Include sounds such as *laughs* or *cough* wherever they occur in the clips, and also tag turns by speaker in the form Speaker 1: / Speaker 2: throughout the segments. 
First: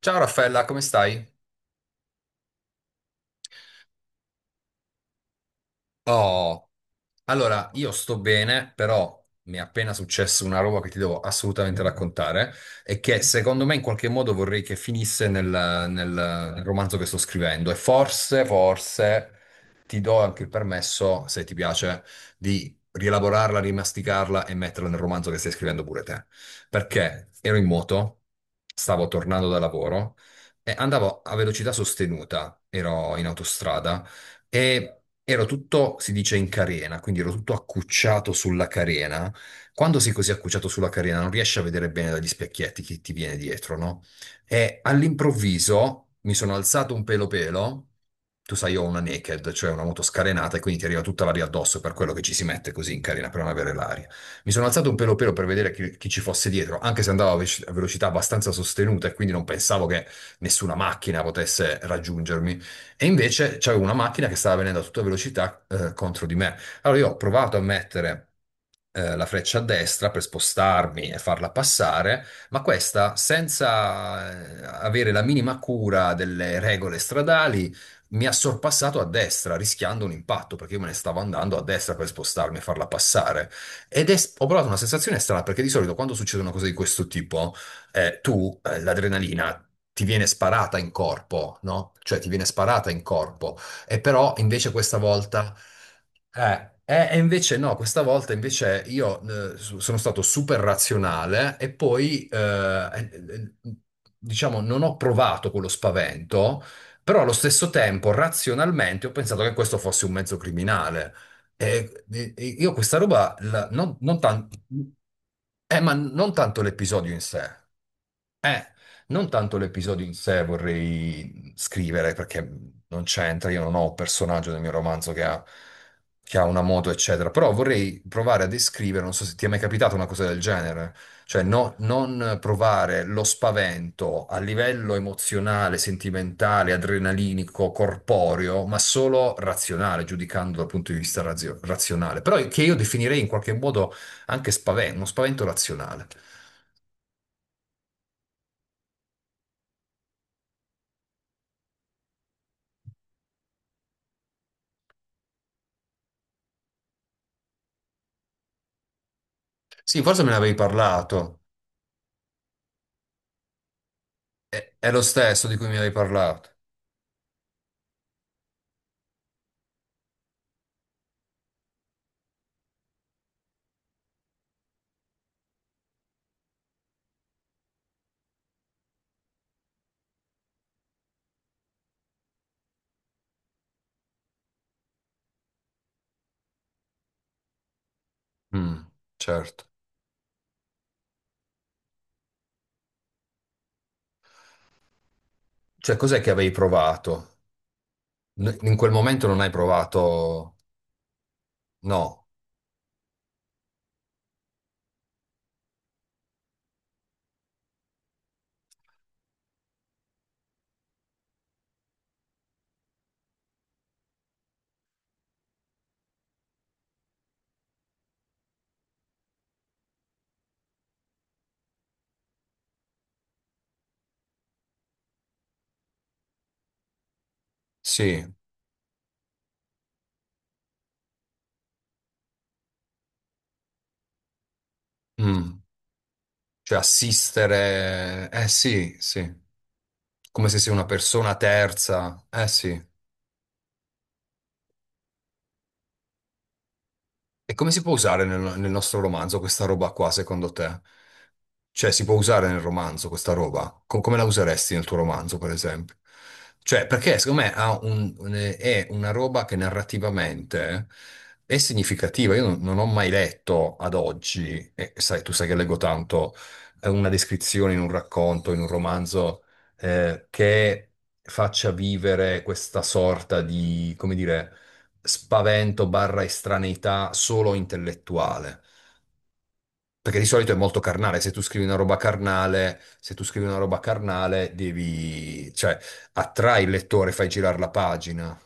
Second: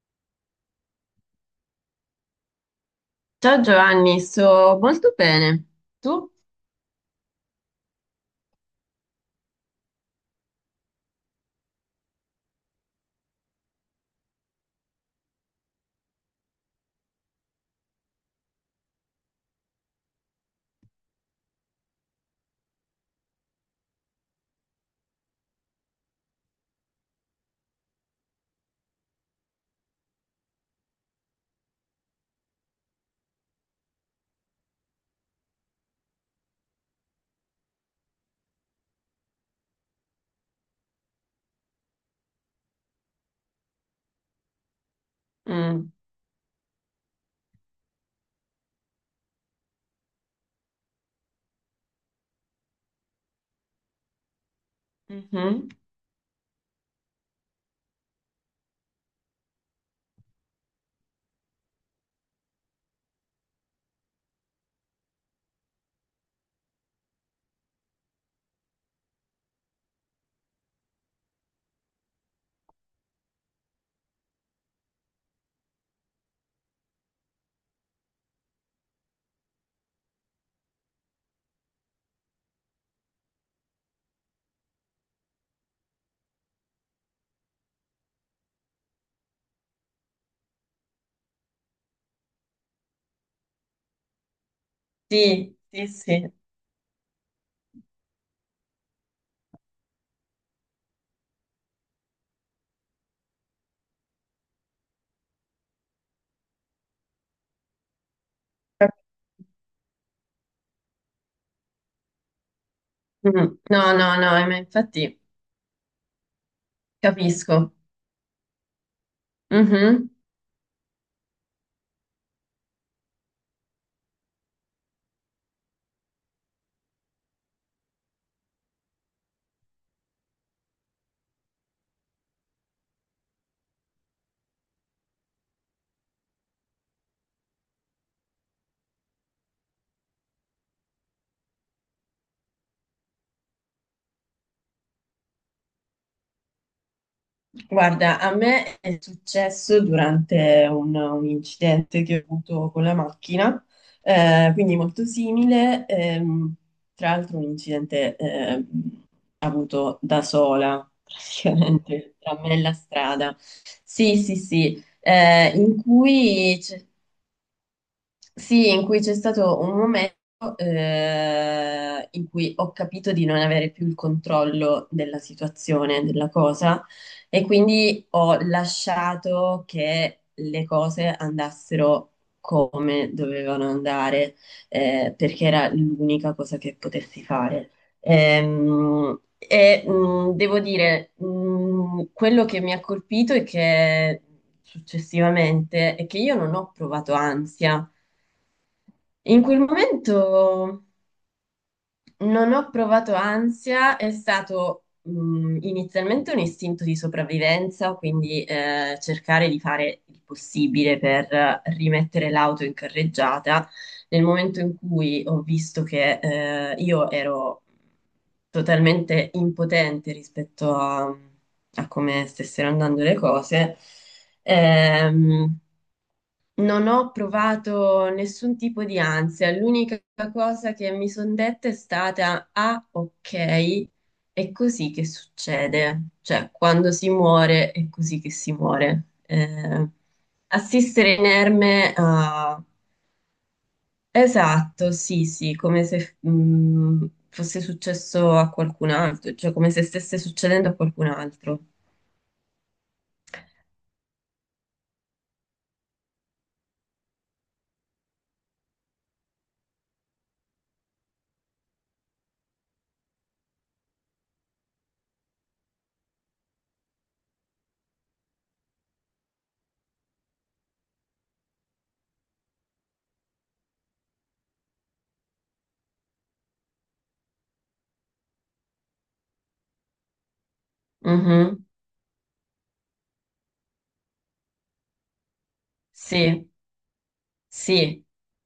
Speaker 1: Ciao Raffaella, come stai?
Speaker 2: Ciao Giovanni, sto molto bene. Tu?
Speaker 1: Oh, allora io sto bene, però mi è appena successo una roba che ti devo assolutamente raccontare e che secondo me in qualche modo vorrei che finisse nel romanzo che sto scrivendo e forse ti do anche il permesso, se ti piace, di rielaborarla, rimasticarla e metterla nel romanzo che stai scrivendo pure te. Perché ero in moto, stavo tornando da lavoro e andavo a velocità sostenuta, ero in autostrada. E ero tutto, si dice, in carena, quindi ero tutto accucciato sulla carena. Quando sei così accucciato sulla carena non riesci a vedere bene dagli specchietti che ti viene dietro, no? E
Speaker 2: Mm,
Speaker 1: all'improvviso mi sono alzato un pelo pelo. Tu sai, io ho una naked, cioè una moto scarenata, e quindi ti arriva tutta l'aria addosso, per quello che ci si mette così in carena per non avere l'aria. Mi sono alzato un pelo pelo per
Speaker 2: mhm.
Speaker 1: vedere chi ci fosse dietro, anche se andavo a velocità abbastanza sostenuta e quindi non pensavo che nessuna macchina potesse raggiungermi. E invece c'avevo una macchina che stava venendo a tutta velocità contro di me. Allora io ho provato a mettere la freccia a destra per spostarmi e farla passare, ma questa, senza avere la minima cura delle regole stradali, mi ha sorpassato a destra, rischiando un impatto, perché io me ne stavo andando a destra per spostarmi e farla passare. Ho provato una sensazione strana, perché di solito quando succede una cosa di questo tipo, tu l'adrenalina ti viene sparata in corpo, no? Cioè ti viene sparata in corpo. E però invece questa volta.
Speaker 2: Sì, sì, sì.
Speaker 1: E invece no, questa volta invece io sono stato super razionale e poi, eh, eh, diciamo, non ho provato quello spavento, però allo stesso tempo razionalmente ho pensato che questo fosse un mezzo criminale. E io questa roba,
Speaker 2: Mm,
Speaker 1: la-
Speaker 2: no,
Speaker 1: non,
Speaker 2: no,
Speaker 1: non
Speaker 2: no,
Speaker 1: tan-
Speaker 2: ma infatti
Speaker 1: ma non tanto l'episodio in sé.
Speaker 2: capisco.
Speaker 1: Eh, Non tanto l'episodio
Speaker 2: Mhm.
Speaker 1: in sé vorrei scrivere perché non c'entra, io non ho un personaggio nel mio romanzo che ha una moto, eccetera, però vorrei provare a descrivere, non so se ti è mai capitata una cosa del genere, cioè non provare lo spavento a livello emozionale, sentimentale, adrenalinico, corporeo, ma solo razionale, giudicando dal punto di vista razionale, però che io definirei in qualche modo anche spavento, uno spavento razionale.
Speaker 2: Guarda, a me è successo durante un incidente che ho avuto con la macchina, quindi molto simile, tra l'altro un incidente avuto
Speaker 1: Sì,
Speaker 2: da
Speaker 1: forse me ne avevi
Speaker 2: sola,
Speaker 1: parlato.
Speaker 2: praticamente, tra me e la strada. Sì, sì,
Speaker 1: è
Speaker 2: sì,
Speaker 1: è lo stesso di cui mi
Speaker 2: in
Speaker 1: avevi parlato.
Speaker 2: cui c'è sì, in cui c'è stato un momento in cui ho capito di non avere più il controllo della situazione, della cosa, e quindi ho lasciato che le cose andassero come dovevano andare, perché era l'unica cosa che potessi fare.
Speaker 1: Mm, certo.
Speaker 2: Devo dire, quello che mi ha colpito è che successivamente
Speaker 1: Cioè,
Speaker 2: è che
Speaker 1: cos'è che
Speaker 2: io
Speaker 1: avevi
Speaker 2: non ho provato
Speaker 1: provato?
Speaker 2: ansia.
Speaker 1: In quel momento non
Speaker 2: In
Speaker 1: hai
Speaker 2: quel
Speaker 1: provato.
Speaker 2: momento
Speaker 1: No,
Speaker 2: non ho provato ansia, è stato inizialmente un istinto di sopravvivenza, quindi cercare di fare il possibile per rimettere l'auto in carreggiata. Nel momento in cui ho visto che io ero totalmente impotente rispetto a, a come stessero andando le cose, ehm, non ho provato
Speaker 1: sì.
Speaker 2: nessun tipo di ansia, l'unica cosa che mi sono detta è stata, ah, ok, è così che
Speaker 1: Mm.
Speaker 2: succede, cioè
Speaker 1: Cioè,
Speaker 2: quando si muore è così
Speaker 1: assistere.
Speaker 2: che
Speaker 1: Eh
Speaker 2: si
Speaker 1: sì,
Speaker 2: muore.
Speaker 1: sì. Come se sei una
Speaker 2: Assistere
Speaker 1: persona
Speaker 2: inerme
Speaker 1: terza. Eh
Speaker 2: a...
Speaker 1: sì.
Speaker 2: Esatto, sì, sì, come se
Speaker 1: E
Speaker 2: fosse
Speaker 1: come si può usare
Speaker 2: successo
Speaker 1: nel,
Speaker 2: a
Speaker 1: nel
Speaker 2: qualcun
Speaker 1: nostro
Speaker 2: altro,
Speaker 1: romanzo
Speaker 2: cioè
Speaker 1: questa
Speaker 2: come se
Speaker 1: roba qua,
Speaker 2: stesse
Speaker 1: secondo
Speaker 2: succedendo a
Speaker 1: te?
Speaker 2: qualcun altro.
Speaker 1: Cioè, si può usare nel romanzo questa roba? Come la useresti nel tuo romanzo, per esempio? Cioè, perché secondo me ha è una roba che narrativamente è significativa. Io non ho mai letto ad oggi, e sai, tu sai che leggo tanto, una descrizione in un racconto, in un romanzo, che faccia vivere questa sorta di, come dire spavento barra estraneità solo intellettuale. Perché di solito è molto carnale, se tu scrivi
Speaker 2: Mhm,
Speaker 1: una roba carnale, se tu scrivi una roba carnale, devi, cioè,
Speaker 2: sì,
Speaker 1: attrai il lettore, fai girare la
Speaker 2: sì.
Speaker 1: pagina.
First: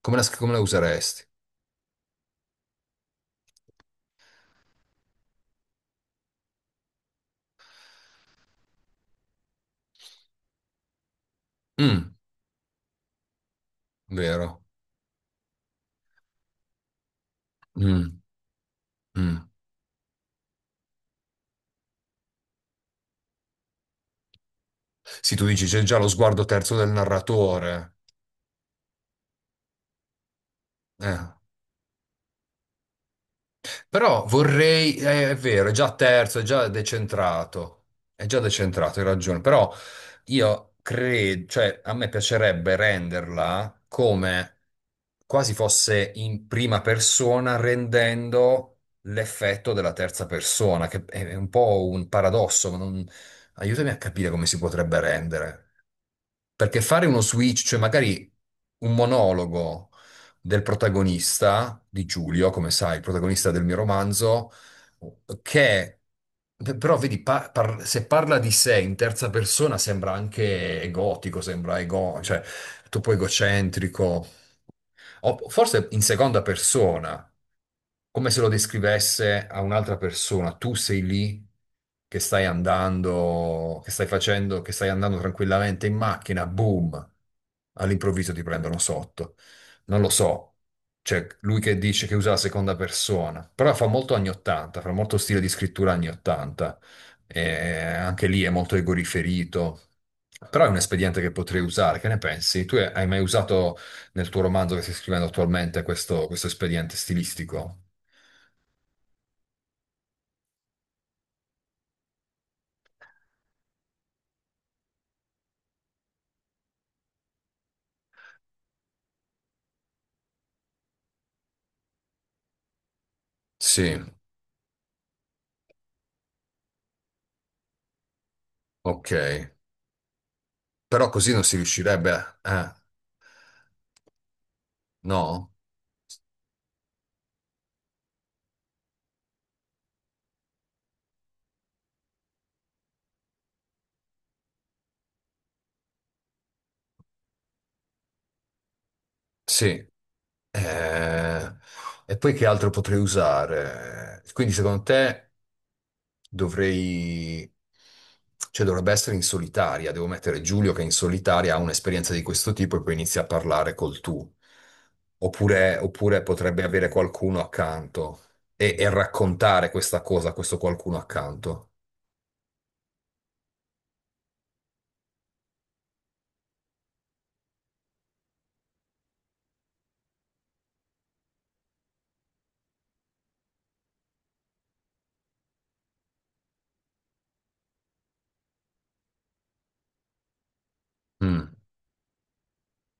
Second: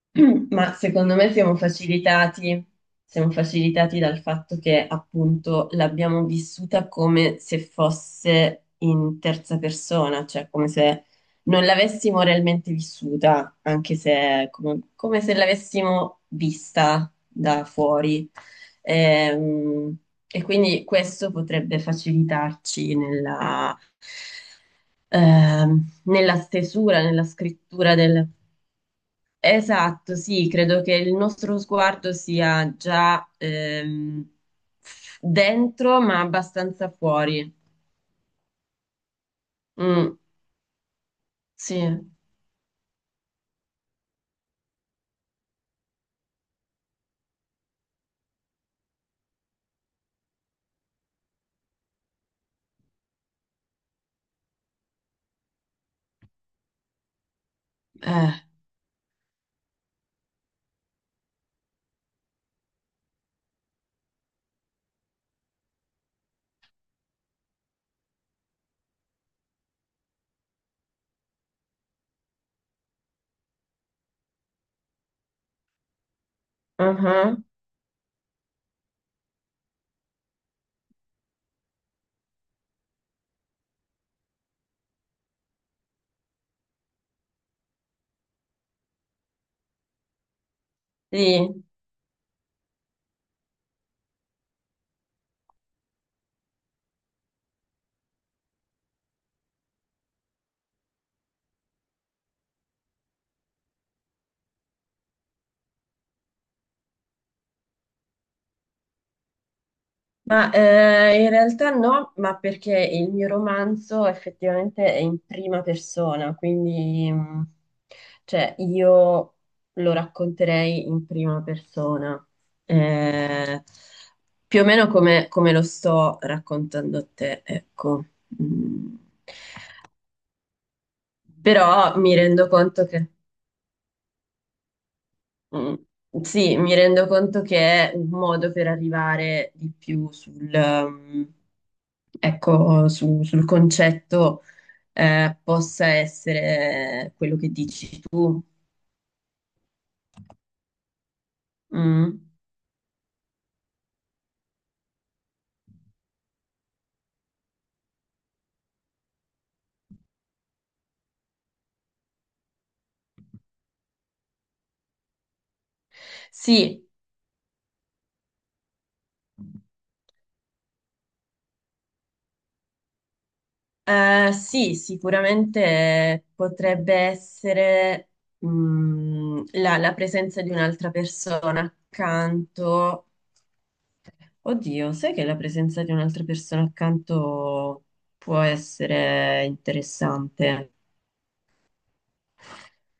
Speaker 1: Come la
Speaker 2: Ma secondo
Speaker 1: useresti?
Speaker 2: me siamo facilitati dal fatto che appunto l'abbiamo vissuta come se fosse in terza persona, cioè come se non
Speaker 1: Mm,
Speaker 2: l'avessimo realmente vissuta, anche se
Speaker 1: vero.
Speaker 2: come, come se l'avessimo vista da
Speaker 1: Mm,
Speaker 2: fuori.
Speaker 1: mm.
Speaker 2: Ehm, e quindi questo potrebbe facilitarci nella
Speaker 1: Sì, tu dici c'è già lo
Speaker 2: nella
Speaker 1: sguardo terzo del
Speaker 2: stesura, nella scrittura
Speaker 1: narratore.
Speaker 2: del... Esatto, sì, credo che il
Speaker 1: Eh.
Speaker 2: nostro sguardo sia già
Speaker 1: Però vorrei, è vero, è già
Speaker 2: dentro, ma
Speaker 1: terzo,
Speaker 2: abbastanza fuori.
Speaker 1: è già decentrato, hai ragione, però
Speaker 2: Mm,
Speaker 1: io credo,
Speaker 2: sì,
Speaker 1: cioè a me piacerebbe renderla come quasi fosse in prima persona, rendendo l'effetto della terza persona, che è un po' un paradosso, ma non. Aiutami a capire come si potrebbe rendere. Perché fare uno switch, cioè magari
Speaker 2: eh,
Speaker 1: un monologo del protagonista di Giulio, come sai, il protagonista del mio romanzo, che però vedi, se parla di sé in terza persona sembra anche egotico, sembra ego, cioè troppo egocentrico. O forse in seconda persona,
Speaker 2: uh-huh,
Speaker 1: come se lo descrivesse a un'altra persona. Tu sei lì che stai andando, che stai facendo, che stai andando tranquillamente in macchina, boom, all'improvviso ti prendono sotto. Non lo so. Cioè, lui
Speaker 2: sì.
Speaker 1: che dice che usa la seconda persona, però fa molto anni 80, fa molto stile di scrittura anni 80. E anche lì è molto egoriferito. Però è un espediente che potrei usare, che ne pensi? Tu hai mai usato nel tuo romanzo che stai scrivendo attualmente questo espediente stilistico.
Speaker 2: Ma in realtà no, ma perché il mio romanzo effettivamente è in prima persona, quindi cioè, io lo racconterei in prima persona, eh,
Speaker 1: Sì,
Speaker 2: più o meno come, come lo sto raccontando a te, ecco. Mm.
Speaker 1: ok. Però così non si
Speaker 2: Però
Speaker 1: riuscirebbe,
Speaker 2: mi
Speaker 1: a.
Speaker 2: rendo
Speaker 1: Eh?
Speaker 2: conto che,
Speaker 1: No?
Speaker 2: mm, sì, mi rendo conto che è un modo per arrivare di più sul... mm, ecco, sul concetto possa essere quello che dici tu.
Speaker 1: Sì. Eh, E
Speaker 2: Mm.
Speaker 1: poi che altro potrei usare? Quindi secondo te dovrei. Cioè dovrebbe essere in solitaria, devo mettere Giulio che in solitaria ha un'esperienza di questo tipo e poi inizia a parlare col tu. Oppure, oppure potrebbe
Speaker 2: Sì,
Speaker 1: avere qualcuno accanto e raccontare questa cosa a questo qualcuno accanto.
Speaker 2: sì, sicuramente potrebbe essere la presenza di un'altra persona accanto. Oddio, sai che la presenza di un'altra persona accanto può essere interessante?
Speaker 1: Mm.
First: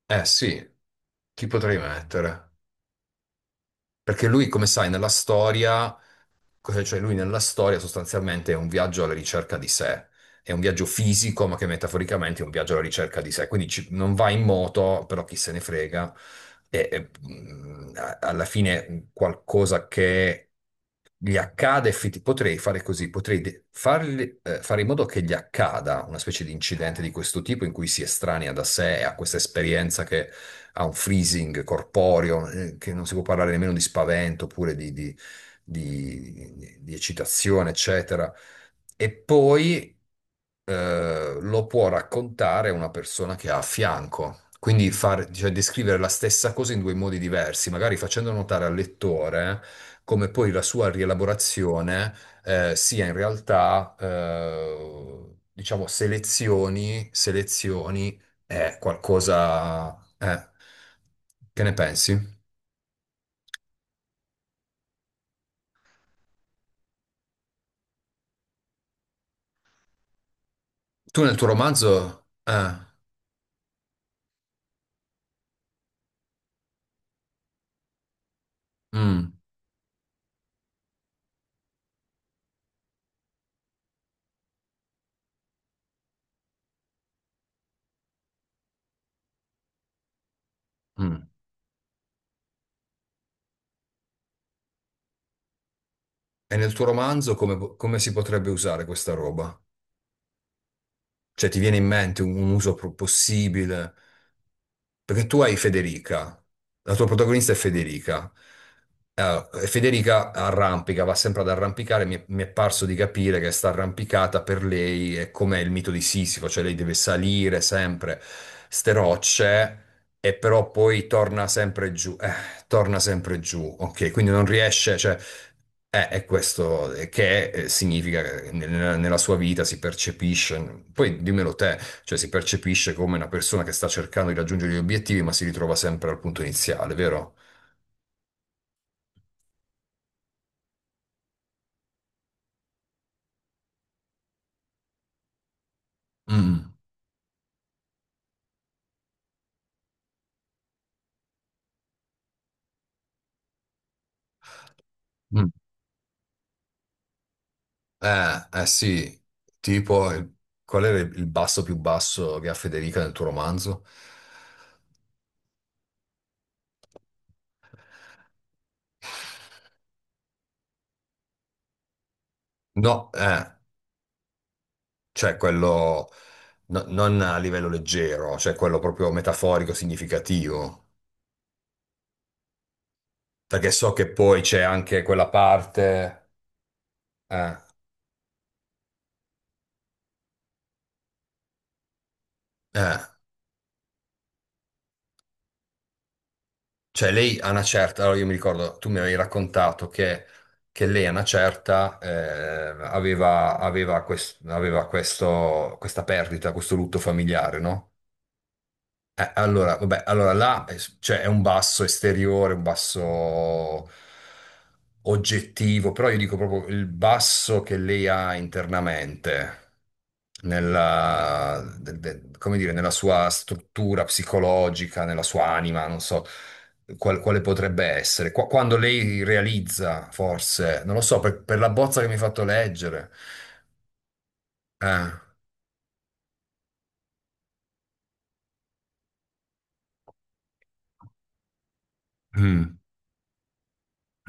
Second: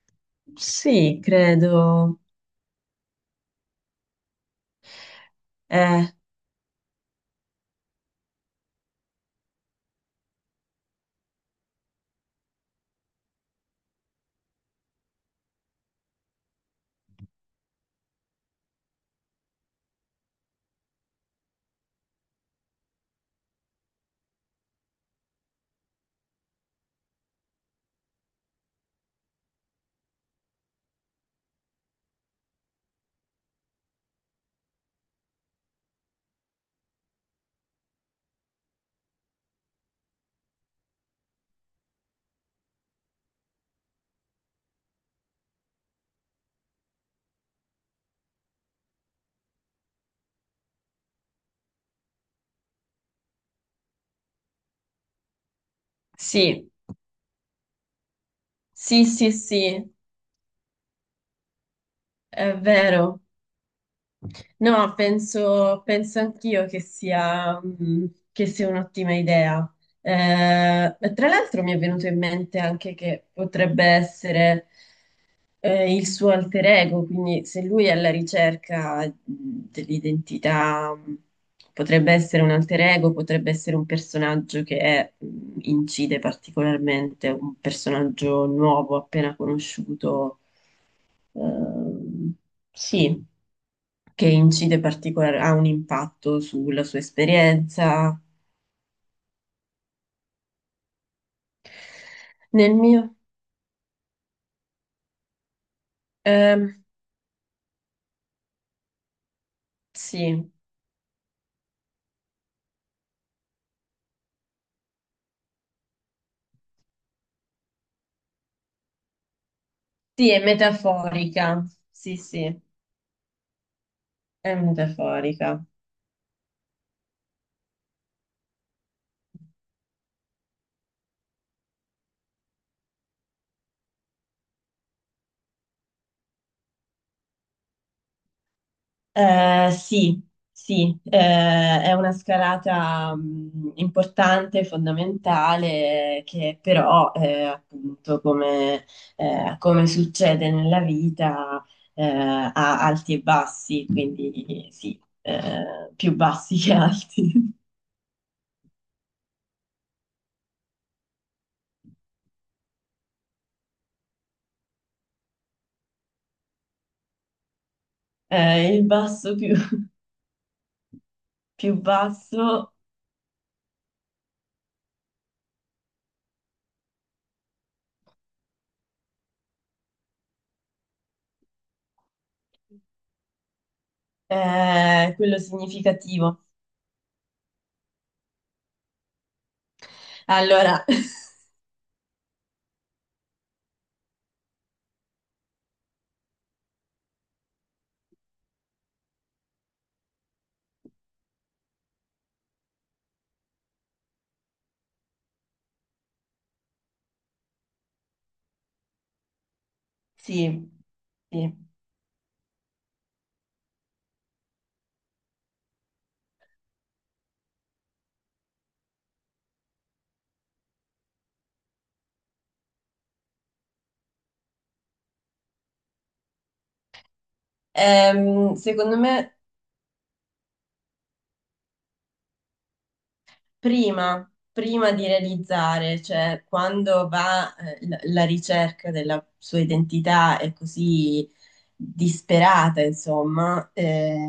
Speaker 1: Eh sì,
Speaker 2: Sì,
Speaker 1: chi potrei
Speaker 2: credo.
Speaker 1: mettere? Perché lui, come sai, nella storia,
Speaker 2: Eh,
Speaker 1: cioè lui nella storia sostanzialmente è un viaggio alla ricerca di sé, è un viaggio fisico, ma che metaforicamente è un viaggio alla ricerca di sé, quindi non va in moto, però chi se ne frega, alla fine qualcosa che gli accade, potrei fare così, fare in modo che gli accada una specie di incidente di questo tipo in cui si estranea da sé, ha questa esperienza che ha un freezing corporeo, che non si può parlare nemmeno di spavento oppure di eccitazione, eccetera. E poi lo può raccontare una persona che ha a fianco. Quindi cioè, descrivere la stessa cosa in due modi diversi, magari facendo notare al lettore come poi la sua rielaborazione sia in realtà, diciamo,
Speaker 2: Sì,
Speaker 1: selezioni è
Speaker 2: sì, sì, sì,
Speaker 1: qualcosa. Eh. Che ne pensi?
Speaker 2: è vero. No, penso, penso anch'io che sia, che sia un'ottima idea.
Speaker 1: Tu
Speaker 2: Tra
Speaker 1: nel tuo
Speaker 2: l'altro mi è venuto in
Speaker 1: romanzo.
Speaker 2: mente anche che potrebbe essere, il suo alter ego, quindi se lui è alla ricerca
Speaker 1: Mm,
Speaker 2: dell'identità, potrebbe essere un alter ego, potrebbe essere un personaggio che è, incide particolarmente, un personaggio nuovo, appena conosciuto,
Speaker 1: mm.
Speaker 2: ehm, sì, che incide particolare, ha un impatto
Speaker 1: E nel
Speaker 2: sulla
Speaker 1: tuo
Speaker 2: sua
Speaker 1: romanzo come come si
Speaker 2: esperienza.
Speaker 1: potrebbe usare questa roba? Cioè, ti viene in mente un
Speaker 2: Nel mio,
Speaker 1: possibile? Perché tu hai Federica,
Speaker 2: ehm,
Speaker 1: la tua protagonista è Federica. E Federica
Speaker 2: sì,
Speaker 1: arrampica, va sempre ad arrampicare. Mi è parso di capire che sta arrampicata per lei è come il mito di Sisifo, cioè lei deve salire sempre ste rocce
Speaker 2: sì,
Speaker 1: e
Speaker 2: è
Speaker 1: però poi
Speaker 2: metaforica, sì, sì,
Speaker 1: torna sempre giù, ok? Quindi non
Speaker 2: è
Speaker 1: riesce, cioè,
Speaker 2: metaforica.
Speaker 1: è questo che significa che nella sua vita si percepisce, poi dimmelo te, cioè si percepisce come una persona che sta cercando di raggiungere gli obiettivi ma si ritrova sempre al punto iniziale, vero?
Speaker 2: Sì, sì, è una scalata importante, fondamentale, che
Speaker 1: Mm,
Speaker 2: però, appunto, come, come succede nella vita, ha alti e bassi, quindi sì,
Speaker 1: mm.
Speaker 2: più bassi che alti. *laughs*
Speaker 1: Eh sì, tipo, qual era il basso più basso che ha Federica nel tuo romanzo?
Speaker 2: Il basso più, più basso
Speaker 1: No, cioè quello non a livello leggero, cioè quello proprio metaforico, significativo. Perché so che poi c'è anche
Speaker 2: è
Speaker 1: quella
Speaker 2: quello
Speaker 1: parte,
Speaker 2: significativo.
Speaker 1: eh,
Speaker 2: Allora, *laughs*
Speaker 1: eh, cioè lei a una certa, allora io mi ricordo, tu mi avevi raccontato che lei a una certa aveva, aveva, quest- aveva questo, questa perdita, questo lutto familiare, no? Allora, vabbè, allora là
Speaker 2: sì,
Speaker 1: cioè, è un
Speaker 2: sì.
Speaker 1: basso esteriore, un basso oggettivo, però io dico proprio il basso che lei ha internamente, come dire, nella sua struttura psicologica, nella sua anima, non so quale potrebbe essere. Quando
Speaker 2: Secondo
Speaker 1: lei
Speaker 2: me
Speaker 1: realizza, forse, non lo so, per la bozza che mi hai fatto leggere.
Speaker 2: prima, prima di
Speaker 1: Eh.
Speaker 2: realizzare, cioè quando va la ricerca della sua identità è così
Speaker 1: Mm,
Speaker 2: disperata, insomma,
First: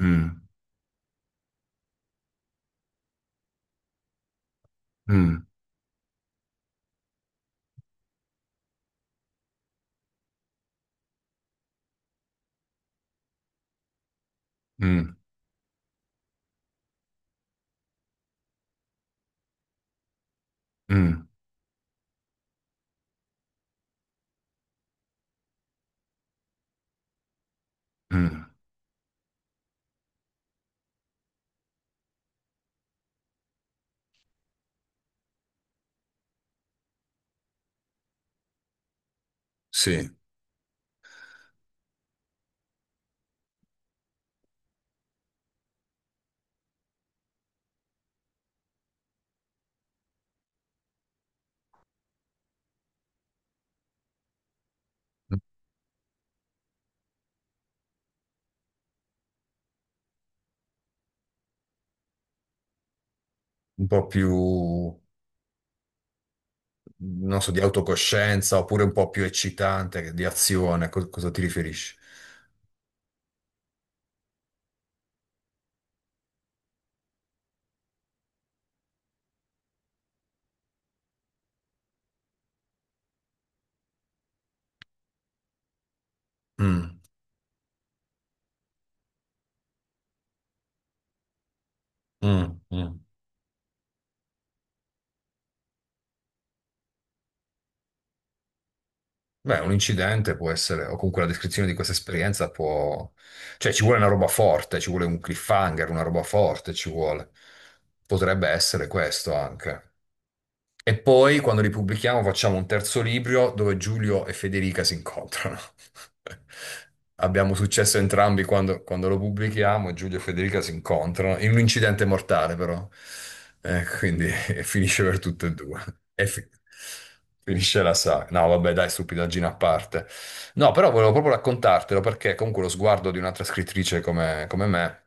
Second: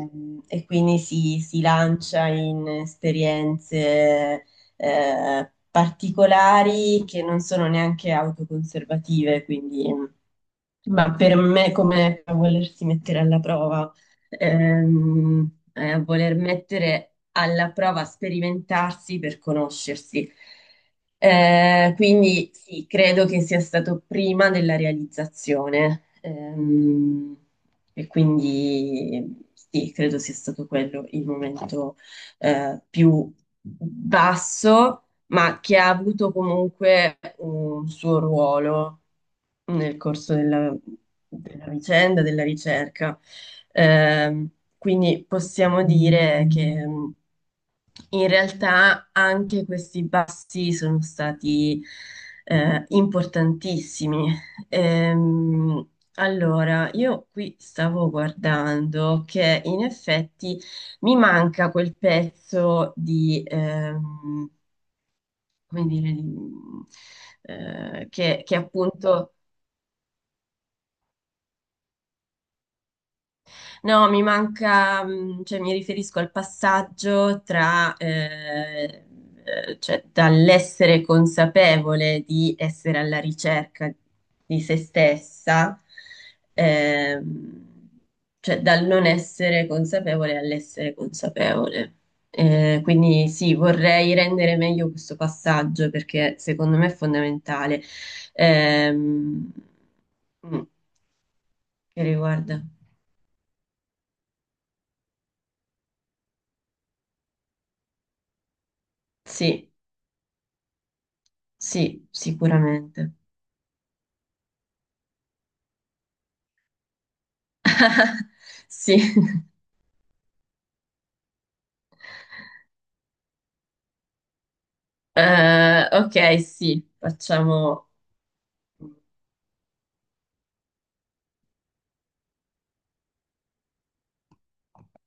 Speaker 1: mm,
Speaker 2: e quindi si lancia in esperienze
Speaker 1: mm,
Speaker 2: particolari che non sono neanche autoconservative, quindi... ma per me come a volersi mettere alla prova,
Speaker 1: mm,
Speaker 2: ehm, è a voler mettere alla prova, sperimentarsi per conoscersi.
Speaker 1: mm, mm.
Speaker 2: Quindi sì, credo che sia stato prima della realizzazione. E
Speaker 1: Mm.
Speaker 2: quindi sì, credo sia stato quello il momento più basso, ma che ha avuto comunque un suo ruolo nel
Speaker 1: Sì,
Speaker 2: corso della, della vicenda, della ricerca. Ehm, quindi possiamo dire che in realtà anche questi passi sono stati importantissimi. Ehm, allora, io qui stavo guardando che in effetti mi manca quel pezzo di,
Speaker 1: un po' più,
Speaker 2: come dire, di,
Speaker 1: non so, di
Speaker 2: che
Speaker 1: autocoscienza oppure un po' più
Speaker 2: appunto...
Speaker 1: eccitante, di azione, cosa ti riferisci?
Speaker 2: No, mi manca, cioè mi riferisco al passaggio tra, cioè dall'essere consapevole di essere alla ricerca di se stessa,
Speaker 1: Mm,
Speaker 2: ehm, cioè dal non essere consapevole all'essere consapevole.
Speaker 1: mm, mm.
Speaker 2: Quindi sì, vorrei rendere meglio questo passaggio perché secondo me è fondamentale. Ehm,
Speaker 1: Beh, un incidente può
Speaker 2: mm,
Speaker 1: essere, o comunque la descrizione di questa
Speaker 2: che
Speaker 1: esperienza
Speaker 2: riguarda?
Speaker 1: può. Cioè, ci vuole una roba forte, ci vuole un cliffhanger, una roba forte, ci vuole. Potrebbe essere questo
Speaker 2: Sì.
Speaker 1: anche. E poi quando li
Speaker 2: Sì,
Speaker 1: pubblichiamo facciamo un terzo
Speaker 2: sicuramente.
Speaker 1: libro dove Giulio e Federica si incontrano. *laughs* Abbiamo successo
Speaker 2: *laughs*
Speaker 1: entrambi quando lo
Speaker 2: Sì.
Speaker 1: pubblichiamo, Giulio e Federica si incontrano in un incidente mortale però. Quindi *laughs* finisce per tutte e due. E
Speaker 2: Ok,
Speaker 1: fi-
Speaker 2: sì,
Speaker 1: Finisce
Speaker 2: facciamo.
Speaker 1: la saga. No, vabbè, dai, stupidaggine a parte. No, però volevo proprio raccontartelo perché comunque lo sguardo di un'altra scrittrice come me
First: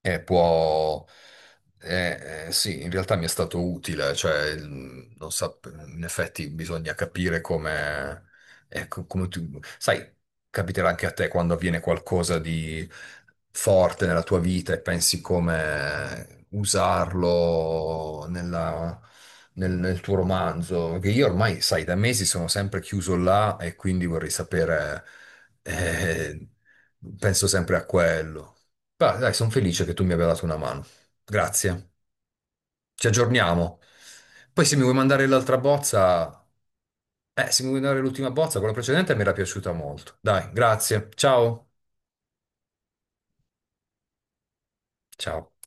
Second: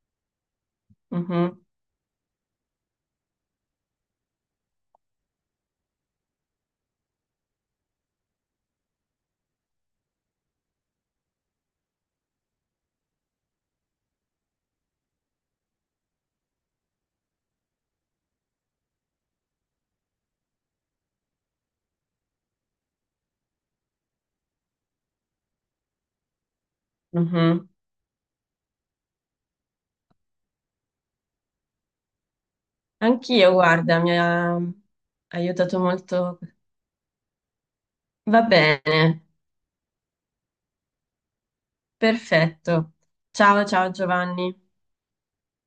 Speaker 1: può.
Speaker 2: Mhm,
Speaker 1: Eh, sì, in realtà mi è stato utile, cioè, il- non sap- in effetti bisogna capire come, ecco, come tu, sai, capiterà anche a te quando avviene qualcosa di forte nella tua vita e pensi come usarlo nel tuo romanzo, che io ormai, sai, da mesi sono sempre chiuso là e quindi vorrei sapere, eh, penso
Speaker 2: mhm.
Speaker 1: sempre a quello. Beh, dai, sono felice che tu mi abbia dato una mano. Grazie, ci
Speaker 2: Anch'io,
Speaker 1: aggiorniamo.
Speaker 2: guarda, mi ha
Speaker 1: Poi se mi vuoi mandare l'altra
Speaker 2: aiutato molto.
Speaker 1: bozza, se mi vuoi mandare l'ultima
Speaker 2: Va
Speaker 1: bozza, quella precedente mi
Speaker 2: bene,
Speaker 1: era piaciuta molto. Dai, grazie. Ciao.
Speaker 2: perfetto. Ciao, ciao Giovanni.
Speaker 1: Ciao.